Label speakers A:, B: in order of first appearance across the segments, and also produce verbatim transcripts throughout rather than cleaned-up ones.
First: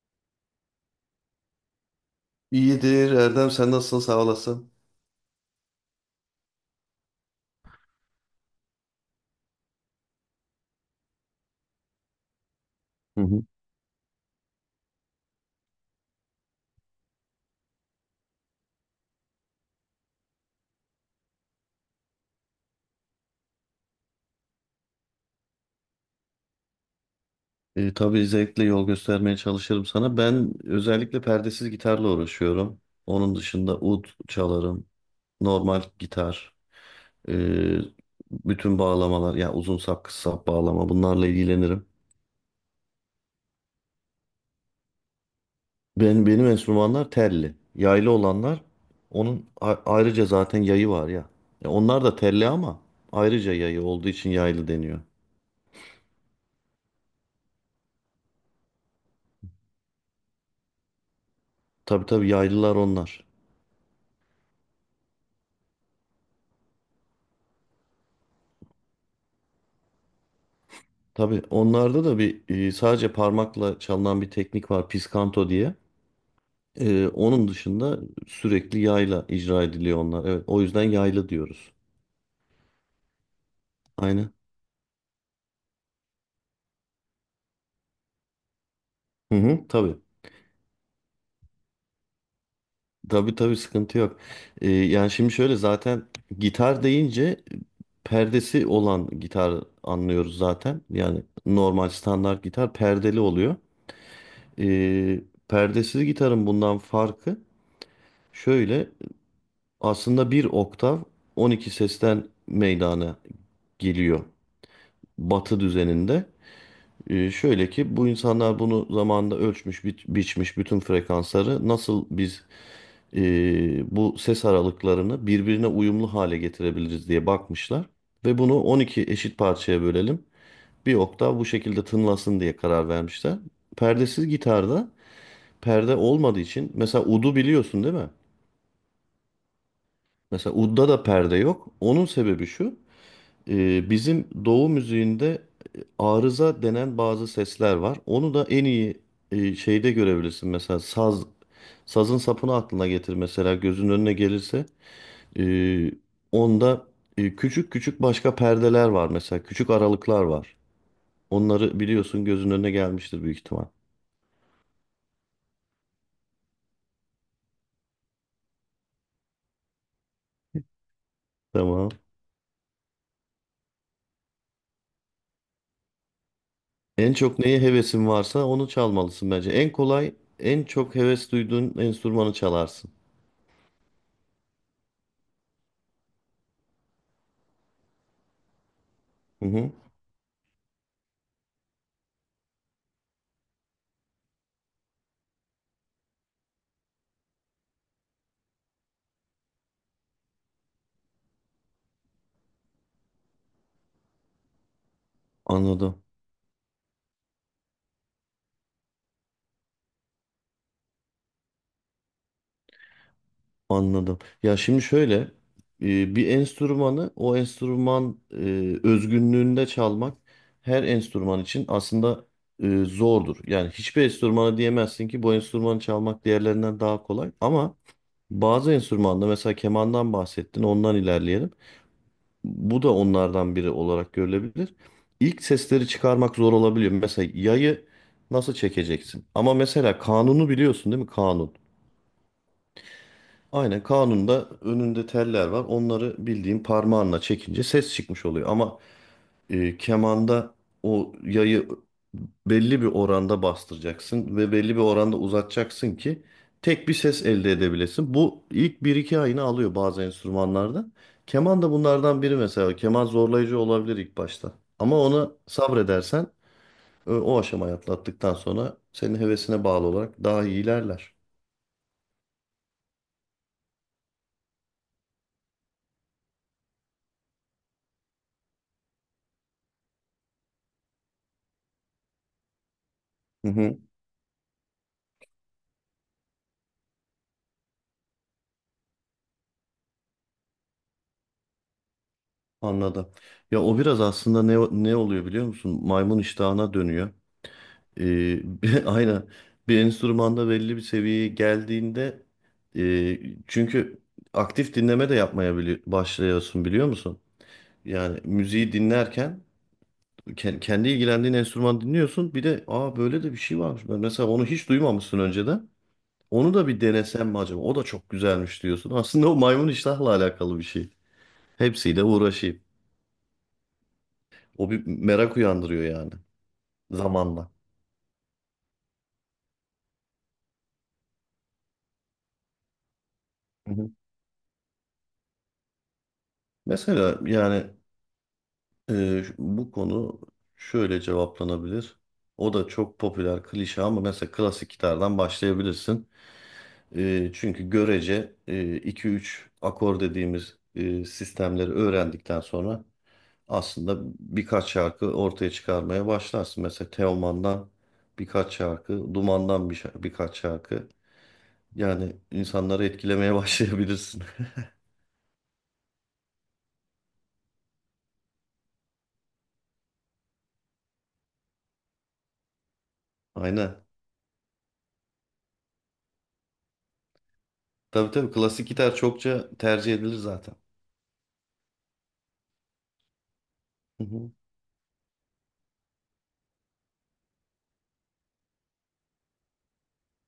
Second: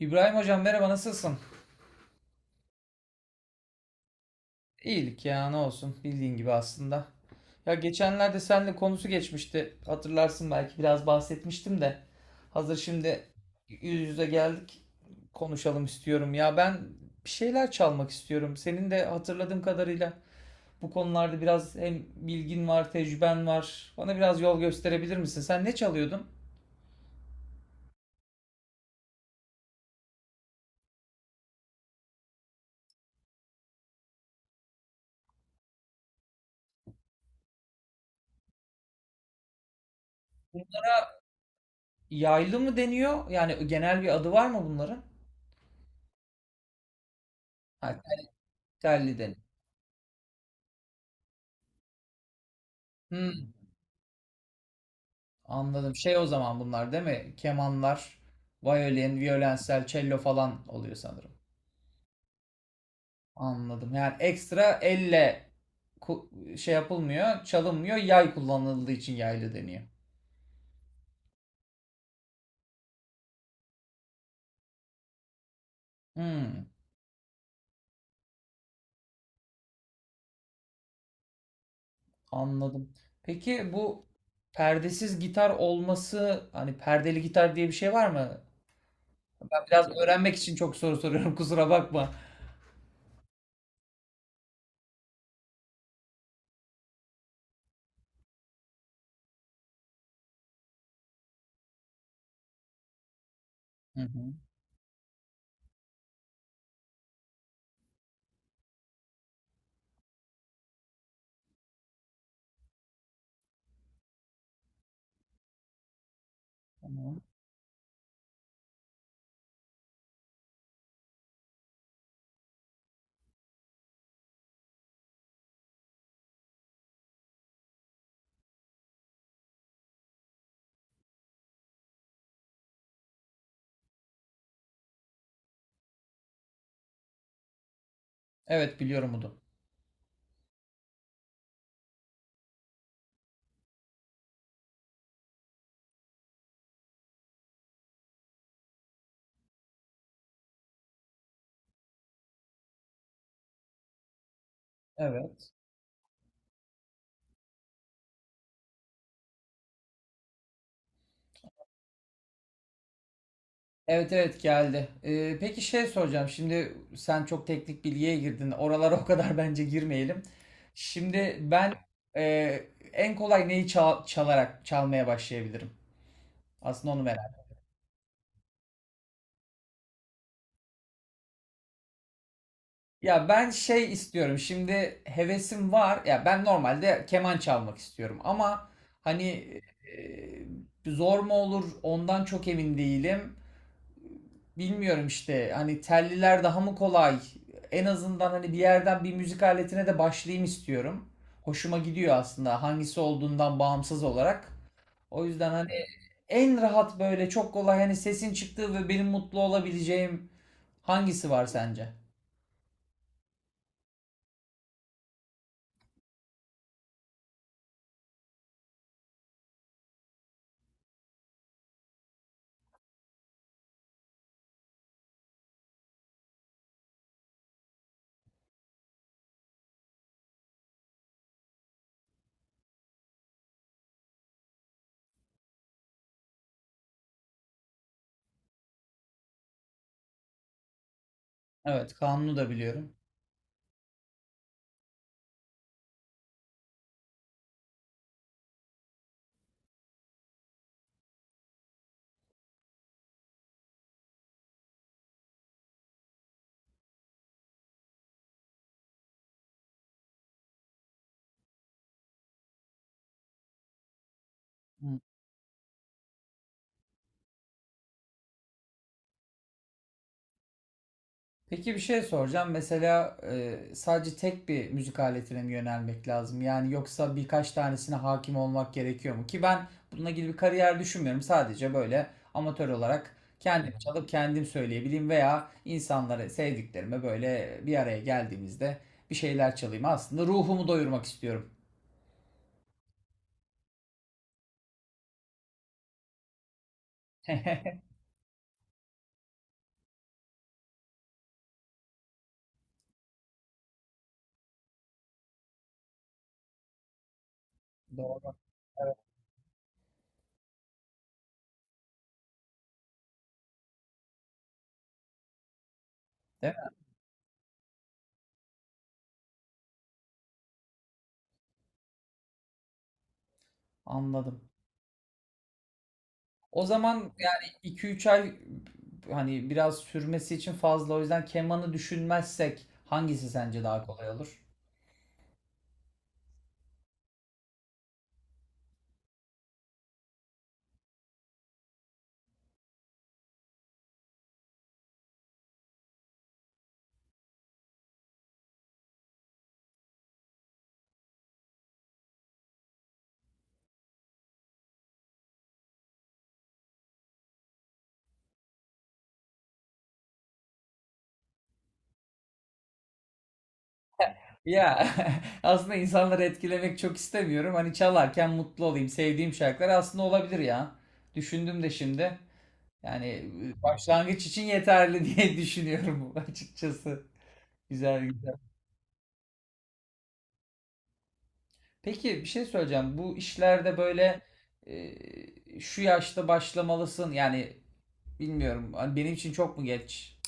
A: İbrahim hocam, merhaba, nasılsın?
B: İyidir Erdem, sen nasılsın, sağ olasın.
A: İyilik ya, ne olsun, bildiğin gibi aslında. Ya geçenlerde seninle konusu geçmişti. Hatırlarsın, belki biraz bahsetmiştim de. Hazır şimdi yüz yüze geldik. Konuşalım istiyorum. Ya ben bir şeyler çalmak istiyorum. Senin de hatırladığım kadarıyla bu konularda biraz hem bilgin var, tecrüben var. Bana biraz yol gösterebilir misin? Sen ne çalıyordun?
B: E, tabii zevkle yol göstermeye çalışırım sana. Ben özellikle perdesiz gitarla uğraşıyorum. Onun dışında ud çalarım, normal gitar, e, bütün bağlamalar yani uzun sap kısa sap bağlama bunlarla ilgilenirim.
A: Yaylı mı deniyor? Yani genel bir adı var mı bunların?
B: Ben, benim enstrümanlar telli.
A: Ha,
B: Yaylı olanlar
A: telli deniyor.
B: onun a- ayrıca zaten yayı var ya. Ya onlar da telli ama ayrıca
A: Hmm.
B: yayı olduğu için yaylı deniyor.
A: Anladım. Şey, o zaman bunlar değil mi? Kemanlar, violin, violensel, cello falan oluyor sanırım.
B: Tabii tabii yaylılar onlar.
A: Anladım. Yani ekstra elle ku- şey yapılmıyor, çalınmıyor. Yay kullanıldığı için yaylı deniyor.
B: Tabii onlarda da bir e, sadece parmakla çalınan bir teknik var piskanto diye.
A: Hmm,
B: E, onun dışında sürekli yayla icra ediliyor onlar. Evet, o yüzden yaylı diyoruz.
A: anladım. Peki bu
B: Aynen.
A: perdesiz gitar olması, hani perdeli gitar diye bir şey var mı?
B: Hı
A: Ben
B: hı,
A: biraz
B: tabii.
A: öğrenmek için çok soru soruyorum, kusura bakma.
B: Tabii tabii sıkıntı yok. E, yani şimdi şöyle zaten gitar deyince perdesi olan gitar anlıyoruz zaten. Yani normal standart gitar perdeli oluyor.
A: Hı hı,
B: E, Perdesiz gitarın bundan farkı şöyle. Aslında bir oktav on iki sesten meydana geliyor Batı düzeninde.
A: tamam.
B: Ee, şöyle ki bu insanlar bunu zamanında ölçmüş, bi- biçmiş bütün frekansları nasıl biz e, bu ses aralıklarını birbirine uyumlu hale getirebiliriz diye bakmışlar. Ve bunu on iki eşit parçaya bölelim. Bir oktav bu şekilde tınlasın diye karar vermişler. Perdesiz gitarda perde olmadığı için mesela udu biliyorsun değil mi?
A: Evet, biliyorum bunu.
B: Mesela udda da perde yok. Onun sebebi şu. Ee, bizim doğu müziğinde e, arıza denen bazı sesler var. Onu da en iyi e, şeyde görebilirsin. Mesela saz, sazın sapını aklına getir mesela, gözünün önüne gelirse.
A: Evet.
B: Ee, Onda e, küçük küçük başka perdeler var mesela. Küçük aralıklar var. Onları biliyorsun, gözünün önüne gelmiştir büyük ihtimal.
A: Evet evet, geldi. Ee, peki şey soracağım. Şimdi sen çok teknik bilgiye girdin. Oralara o kadar bence girmeyelim. Şimdi ben
B: Tamam.
A: e, en kolay neyi çal- çalarak çalmaya başlayabilirim? Aslında onu
B: En çok
A: merak.
B: neye hevesin varsa onu çalmalısın bence. En kolay, en çok heves duyduğun enstrümanı çalarsın.
A: Ya ben şey istiyorum. Şimdi hevesim var. Ya ben normalde keman çalmak istiyorum ama
B: Hı
A: hani
B: hı,
A: e, zor mu olur ondan çok emin değilim. Bilmiyorum işte, hani telliler daha mı kolay? En azından hani bir yerden bir müzik aletine de başlayayım istiyorum. Hoşuma gidiyor aslında hangisi olduğundan bağımsız olarak. O yüzden hani
B: anladım.
A: en rahat böyle çok kolay, hani sesin çıktığı ve benim mutlu olabileceğim hangisi var sence?
B: Anladım. Ya şimdi şöyle, e, bir enstrümanı o enstrüman e, özgünlüğünde çalmak her enstrüman için aslında e, zordur. Yani hiçbir enstrümana diyemezsin ki bu enstrümanı çalmak diğerlerinden daha kolay. Ama bazı enstrümanda mesela kemandan bahsettin, ondan ilerleyelim. Bu da onlardan biri olarak görülebilir. İlk sesleri çıkarmak zor olabiliyor. Mesela yayı nasıl çekeceksin? Ama mesela kanunu biliyorsun değil mi? Kanun.
A: Evet, kanunu da biliyorum.
B: Aynen, kanunda önünde teller var. Onları bildiğin parmağınla çekince ses çıkmış oluyor. Ama e, kemanda o yayı belli bir oranda bastıracaksın ve belli bir oranda uzatacaksın ki tek bir ses elde edebilesin. Bu ilk bir iki ayını alıyor bazı enstrümanlarda. Keman da bunlardan biri mesela. Keman zorlayıcı olabilir ilk başta. Ama ona sabredersen e, o aşamayı atlattıktan sonra senin hevesine bağlı olarak daha iyi ilerler.
A: Peki bir şey soracağım. Mesela e, sadece tek bir müzik aletine mi yönelmek lazım? Yani yoksa birkaç tanesine hakim olmak gerekiyor mu? Ki ben bununla ilgili bir kariyer düşünmüyorum. Sadece böyle amatör olarak kendim çalıp kendim söyleyebileyim veya insanlara, sevdiklerime, böyle bir araya geldiğimizde bir şeyler çalayım. Aslında ruhumu doyurmak istiyorum.
B: Anladım. Ya o biraz aslında ne ne oluyor biliyor musun? Maymun iştahına dönüyor. Ee, bir- aynen. Bir enstrümanda belli bir seviyeye geldiğinde, e, çünkü aktif dinleme de yapmaya bili- başlıyorsun biliyor musun? Yani
A: Doğru.
B: müziği
A: Evet,
B: dinlerken ke- kendi ilgilendiğin enstrüman dinliyorsun. Bir de, aa, böyle de bir şey varmış. Ben mesela onu hiç duymamışsın önceden.
A: değil
B: Onu da
A: mi?
B: bir denesem mi acaba? O da çok güzelmiş diyorsun. Aslında o maymun iştahla alakalı bir şey. Hepsiyle uğraşayım.
A: Anladım.
B: O bir merak uyandırıyor yani.
A: O zaman yani
B: Zamanla.
A: iki üç ay, hani biraz sürmesi için fazla. O yüzden kemanı düşünmezsek hangisi sence
B: Hı
A: daha
B: hı.
A: kolay olur?
B: Mesela yani, e, şu- bu konu şöyle cevaplanabilir. O da çok popüler klişe ama mesela klasik gitardan başlayabilirsin. E, çünkü görece iki üç akor dediğimiz e, sistemleri öğrendikten sonra aslında birkaç şarkı ortaya çıkarmaya başlarsın. Mesela Teoman'dan birkaç şarkı, Duman'dan bir şa- birkaç şarkı. Yani insanları etkilemeye başlayabilirsin.
A: Ya, aslında insanları etkilemek çok istemiyorum. Hani çalarken mutlu olayım. Sevdiğim şarkılar aslında olabilir ya. Düşündüm de şimdi. Yani
B: Aynen.
A: başlangıç için yeterli diye düşünüyorum açıkçası. Güzel
B: Tabii tabii
A: güzel.
B: klasik gitar çokça tercih edilir zaten.
A: Peki bir şey söyleyeceğim. Bu işlerde
B: Hı
A: böyle
B: hı.
A: e, şu yaşta başlamalısın. Yani bilmiyorum, hani benim için çok mu geç?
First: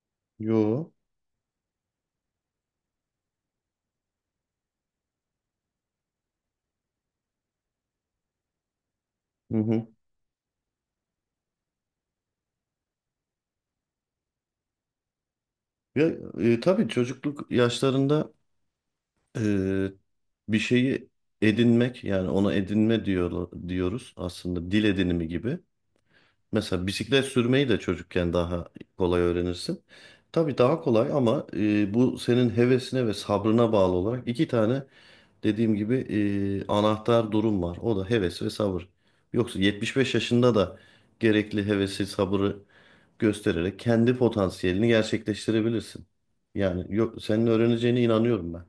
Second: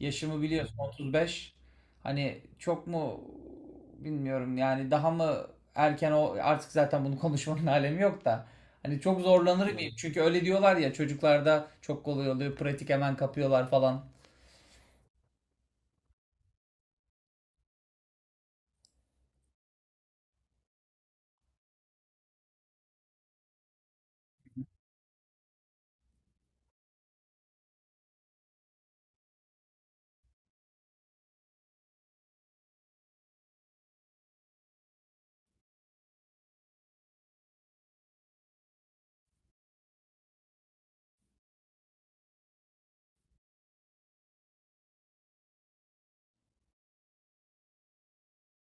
A: Yaşımı Hı biliyorsun. hı.
B: Yo.
A: otuz beş. Hani çok mu bilmiyorum. Yani daha mı erken, o artık zaten bunu konuşmanın alemi yok da. Hani çok
B: Hı
A: zorlanır Hı.
B: hı.
A: mıyım? Çünkü öyle diyorlar ya, çocuklarda çok kolay oluyor. Pratik hemen kapıyorlar falan.
B: Ya, e, tabii çocukluk yaşlarında e, bir şeyi edinmek, yani ona edinme diyor, diyoruz aslında, dil edinimi gibi. Mesela bisiklet sürmeyi de çocukken daha kolay öğrenirsin. Tabii daha kolay ama e, bu senin hevesine ve sabrına bağlı olarak iki tane dediğim gibi e, anahtar durum var. O da heves ve sabır. Yoksa yetmiş beş yaşında da gerekli hevesi, sabrı göstererek kendi potansiyelini gerçekleştirebilirsin. Yani yok, senin öğreneceğine inanıyorum ben.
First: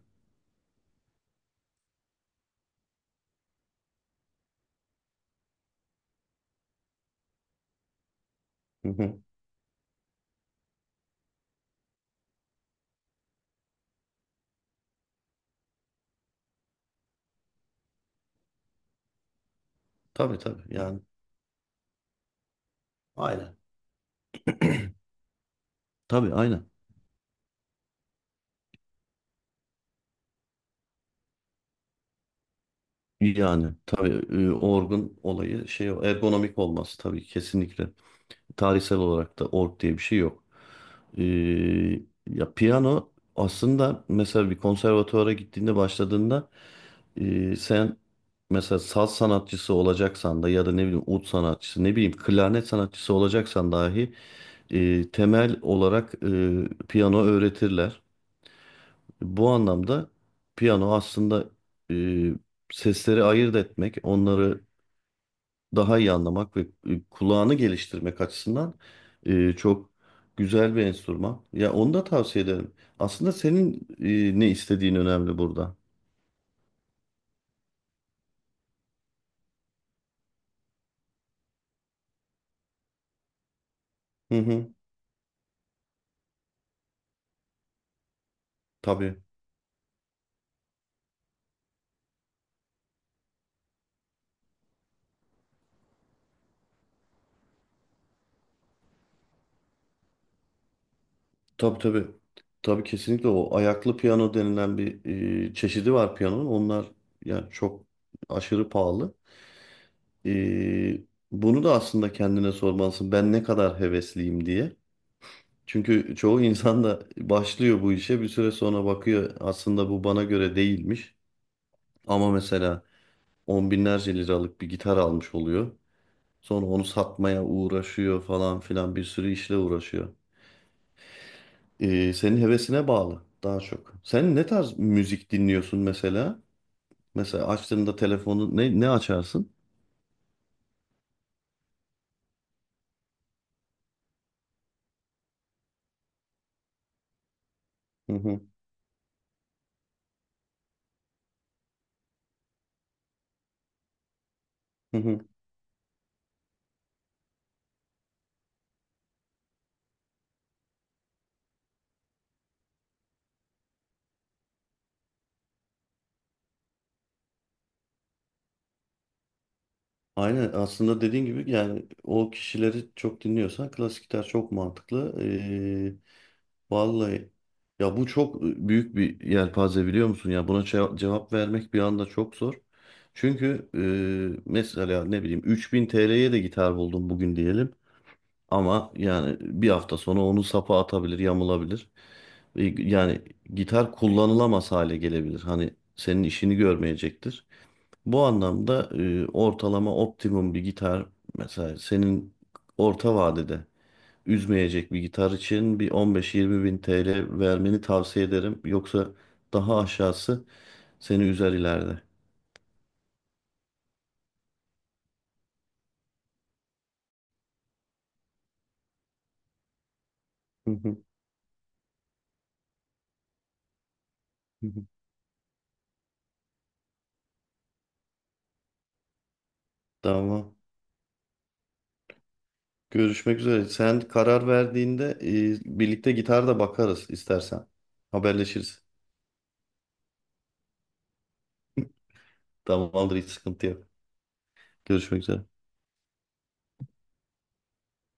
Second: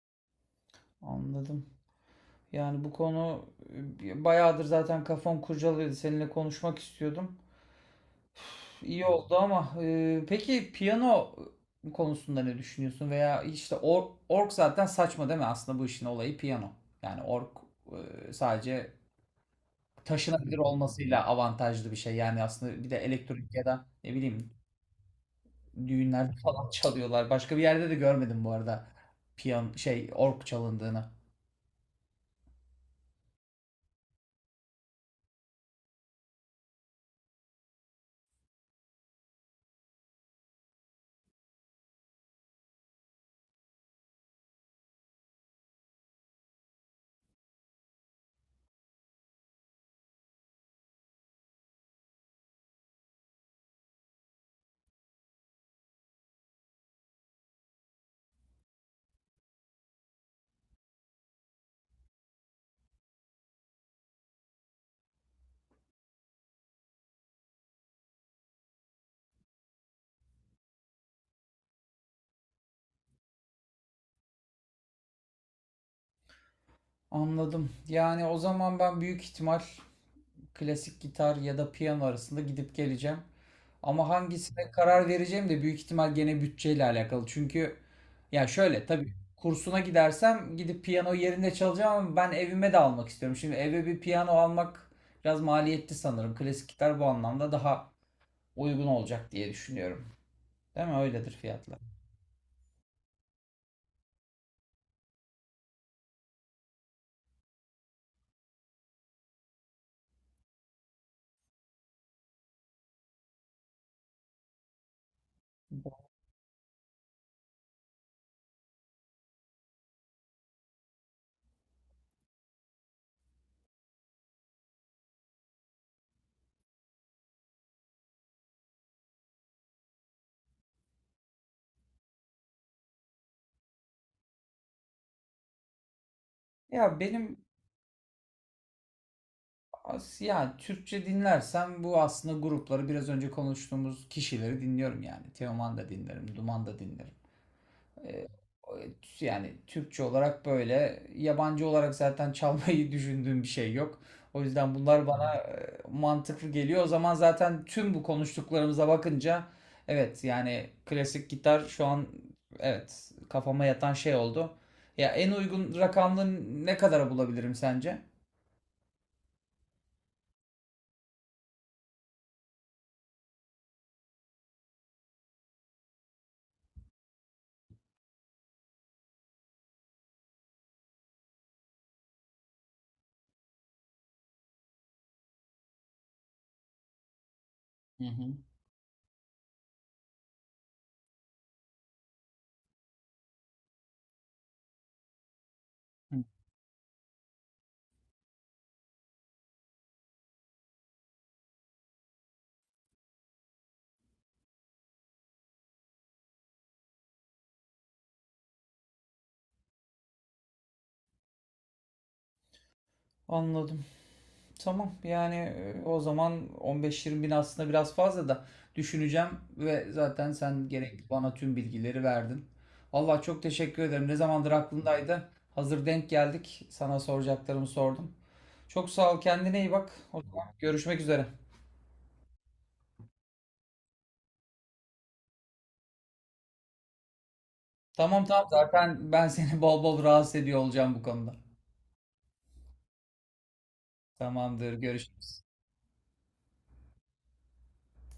A: Anladım. Yani bu konu e, bayağıdır zaten kafam kurcalıyordu. Seninle konuşmak istiyordum.
B: Hı
A: İyi
B: hı.
A: oldu ama. E, peki piyano konusunda ne düşünüyorsun? Veya işte org, org zaten saçma değil mi? Aslında bu işin olayı piyano. Yani org e, sadece
B: Tabii
A: taşınabilir
B: tabii yani.
A: olmasıyla avantajlı bir şey. Yani aslında bir de elektronik
B: Aynen.
A: ya da ne bileyim. Düğünlerde
B: Tabii aynen.
A: falan çalıyorlar. Başka bir yerde de görmedim bu arada. Piyan, şey, org çalındığını.
B: Yani tabii, e, orgun olayı şey o, ergonomik olması tabii kesinlikle. Tarihsel olarak da org diye bir şey yok. Ee, Ya piyano aslında mesela bir konservatuvara gittiğinde başladığında, e, sen mesela saz sanatçısı olacaksan da ya da ne bileyim ud sanatçısı ne bileyim klarnet sanatçısı olacaksan dahi e, temel olarak e, piyano öğretirler. Bu anlamda piyano aslında e, sesleri ayırt etmek, onları daha iyi anlamak ve e, kulağını geliştirmek açısından e, çok güzel bir enstrüman. Ya onu da tavsiye ederim. Aslında senin e, ne istediğin önemli burada.
A: Anladım. Yani o zaman ben büyük ihtimal klasik gitar ya da piyano arasında gidip geleceğim. Ama
B: Hı
A: hangisine
B: hı,
A: karar vereceğim de büyük ihtimal gene bütçeyle alakalı. Çünkü ya şöyle, tabii
B: tabii.
A: kursuna gidersem gidip piyano yerinde çalacağım ama ben evime de almak istiyorum. Şimdi eve bir piyano almak biraz maliyetli sanırım. Klasik gitar bu anlamda daha uygun olacak diye düşünüyorum. Değil mi? Öyledir fiyatlar.
B: Tabii tabii. Tabii kesinlikle o ayaklı piyano denilen bir e, çeşidi var piyanonun. Onlar yani çok aşırı pahalı. E, Bunu da aslında kendine sormalısın. Ben ne kadar hevesliyim diye. Çünkü çoğu insan da başlıyor bu işe, bir süre sonra bakıyor aslında bu bana göre değilmiş. Ama mesela on binlerce liralık bir gitar almış oluyor. Sonra onu satmaya uğraşıyor falan filan, bir sürü işle uğraşıyor. Ee, senin hevesine bağlı daha çok. Sen ne tarz müzik dinliyorsun mesela?
A: Ya benim
B: Mesela açtığında telefonu ne, ne açarsın?
A: as- ya, Türkçe dinlersem bu aslında grupları, biraz önce konuştuğumuz kişileri dinliyorum yani. Teoman da dinlerim, Duman da dinlerim.
B: Hı hı,
A: Ee, yani Türkçe olarak böyle, yabancı olarak zaten çalmayı düşündüğüm bir şey yok. O yüzden
B: hı
A: bunlar
B: hı.
A: bana e, mantıklı geliyor. O zaman zaten tüm bu konuştuklarımıza bakınca evet yani klasik gitar şu an evet kafama yatan şey oldu. Ya en uygun rakamlı ne kadara bulabilirim sence?
B: Aynen, aslında dediğin gibi yani o kişileri çok dinliyorsan klasik gitar çok mantıklı. Vallahi, ya bu çok büyük bir yelpaze biliyor musun, ya buna ce- cevap vermek bir anda çok zor. Çünkü e, mesela ne bileyim üç bin T L'ye de gitar buldum bugün diyelim,
A: Hı hı.
B: ama yani bir hafta sonra onun sapı atabilir, yamulabilir. E, Yani gitar kullanılamaz hale gelebilir. Hani
A: Hı.
B: senin işini görmeyecektir. Bu anlamda e, ortalama optimum bir gitar, mesela senin orta vadede üzmeyecek bir gitar için bir on beş yirmi bin T L vermeni tavsiye ederim. Yoksa daha aşağısı seni üzer ileride.
A: Anladım. Tamam yani, e, o zaman on beş yirmi bin aslında biraz fazla da, düşüneceğim ve zaten sen
B: Hı hı,
A: gerekli bana tüm bilgileri verdin. Vallahi çok teşekkür ederim. Ne zamandır
B: hı hı.
A: aklımdaydı. Hazır denk geldik. Sana soracaklarımı sordum. Çok sağ ol. Kendine iyi bak. O zaman
B: Tamam.
A: görüşmek üzere.
B: Görüşmek üzere. Sen karar verdiğinde e, birlikte gitar da bakarız istersen.
A: Tamam tamam,
B: Haberleşiriz.
A: zaten ben seni bol bol rahatsız ediyor olacağım bu konuda.
B: Tamamdır, hiç sıkıntı yok.
A: Tamamdır.
B: Görüşmek
A: Görüşürüz.
B: üzere.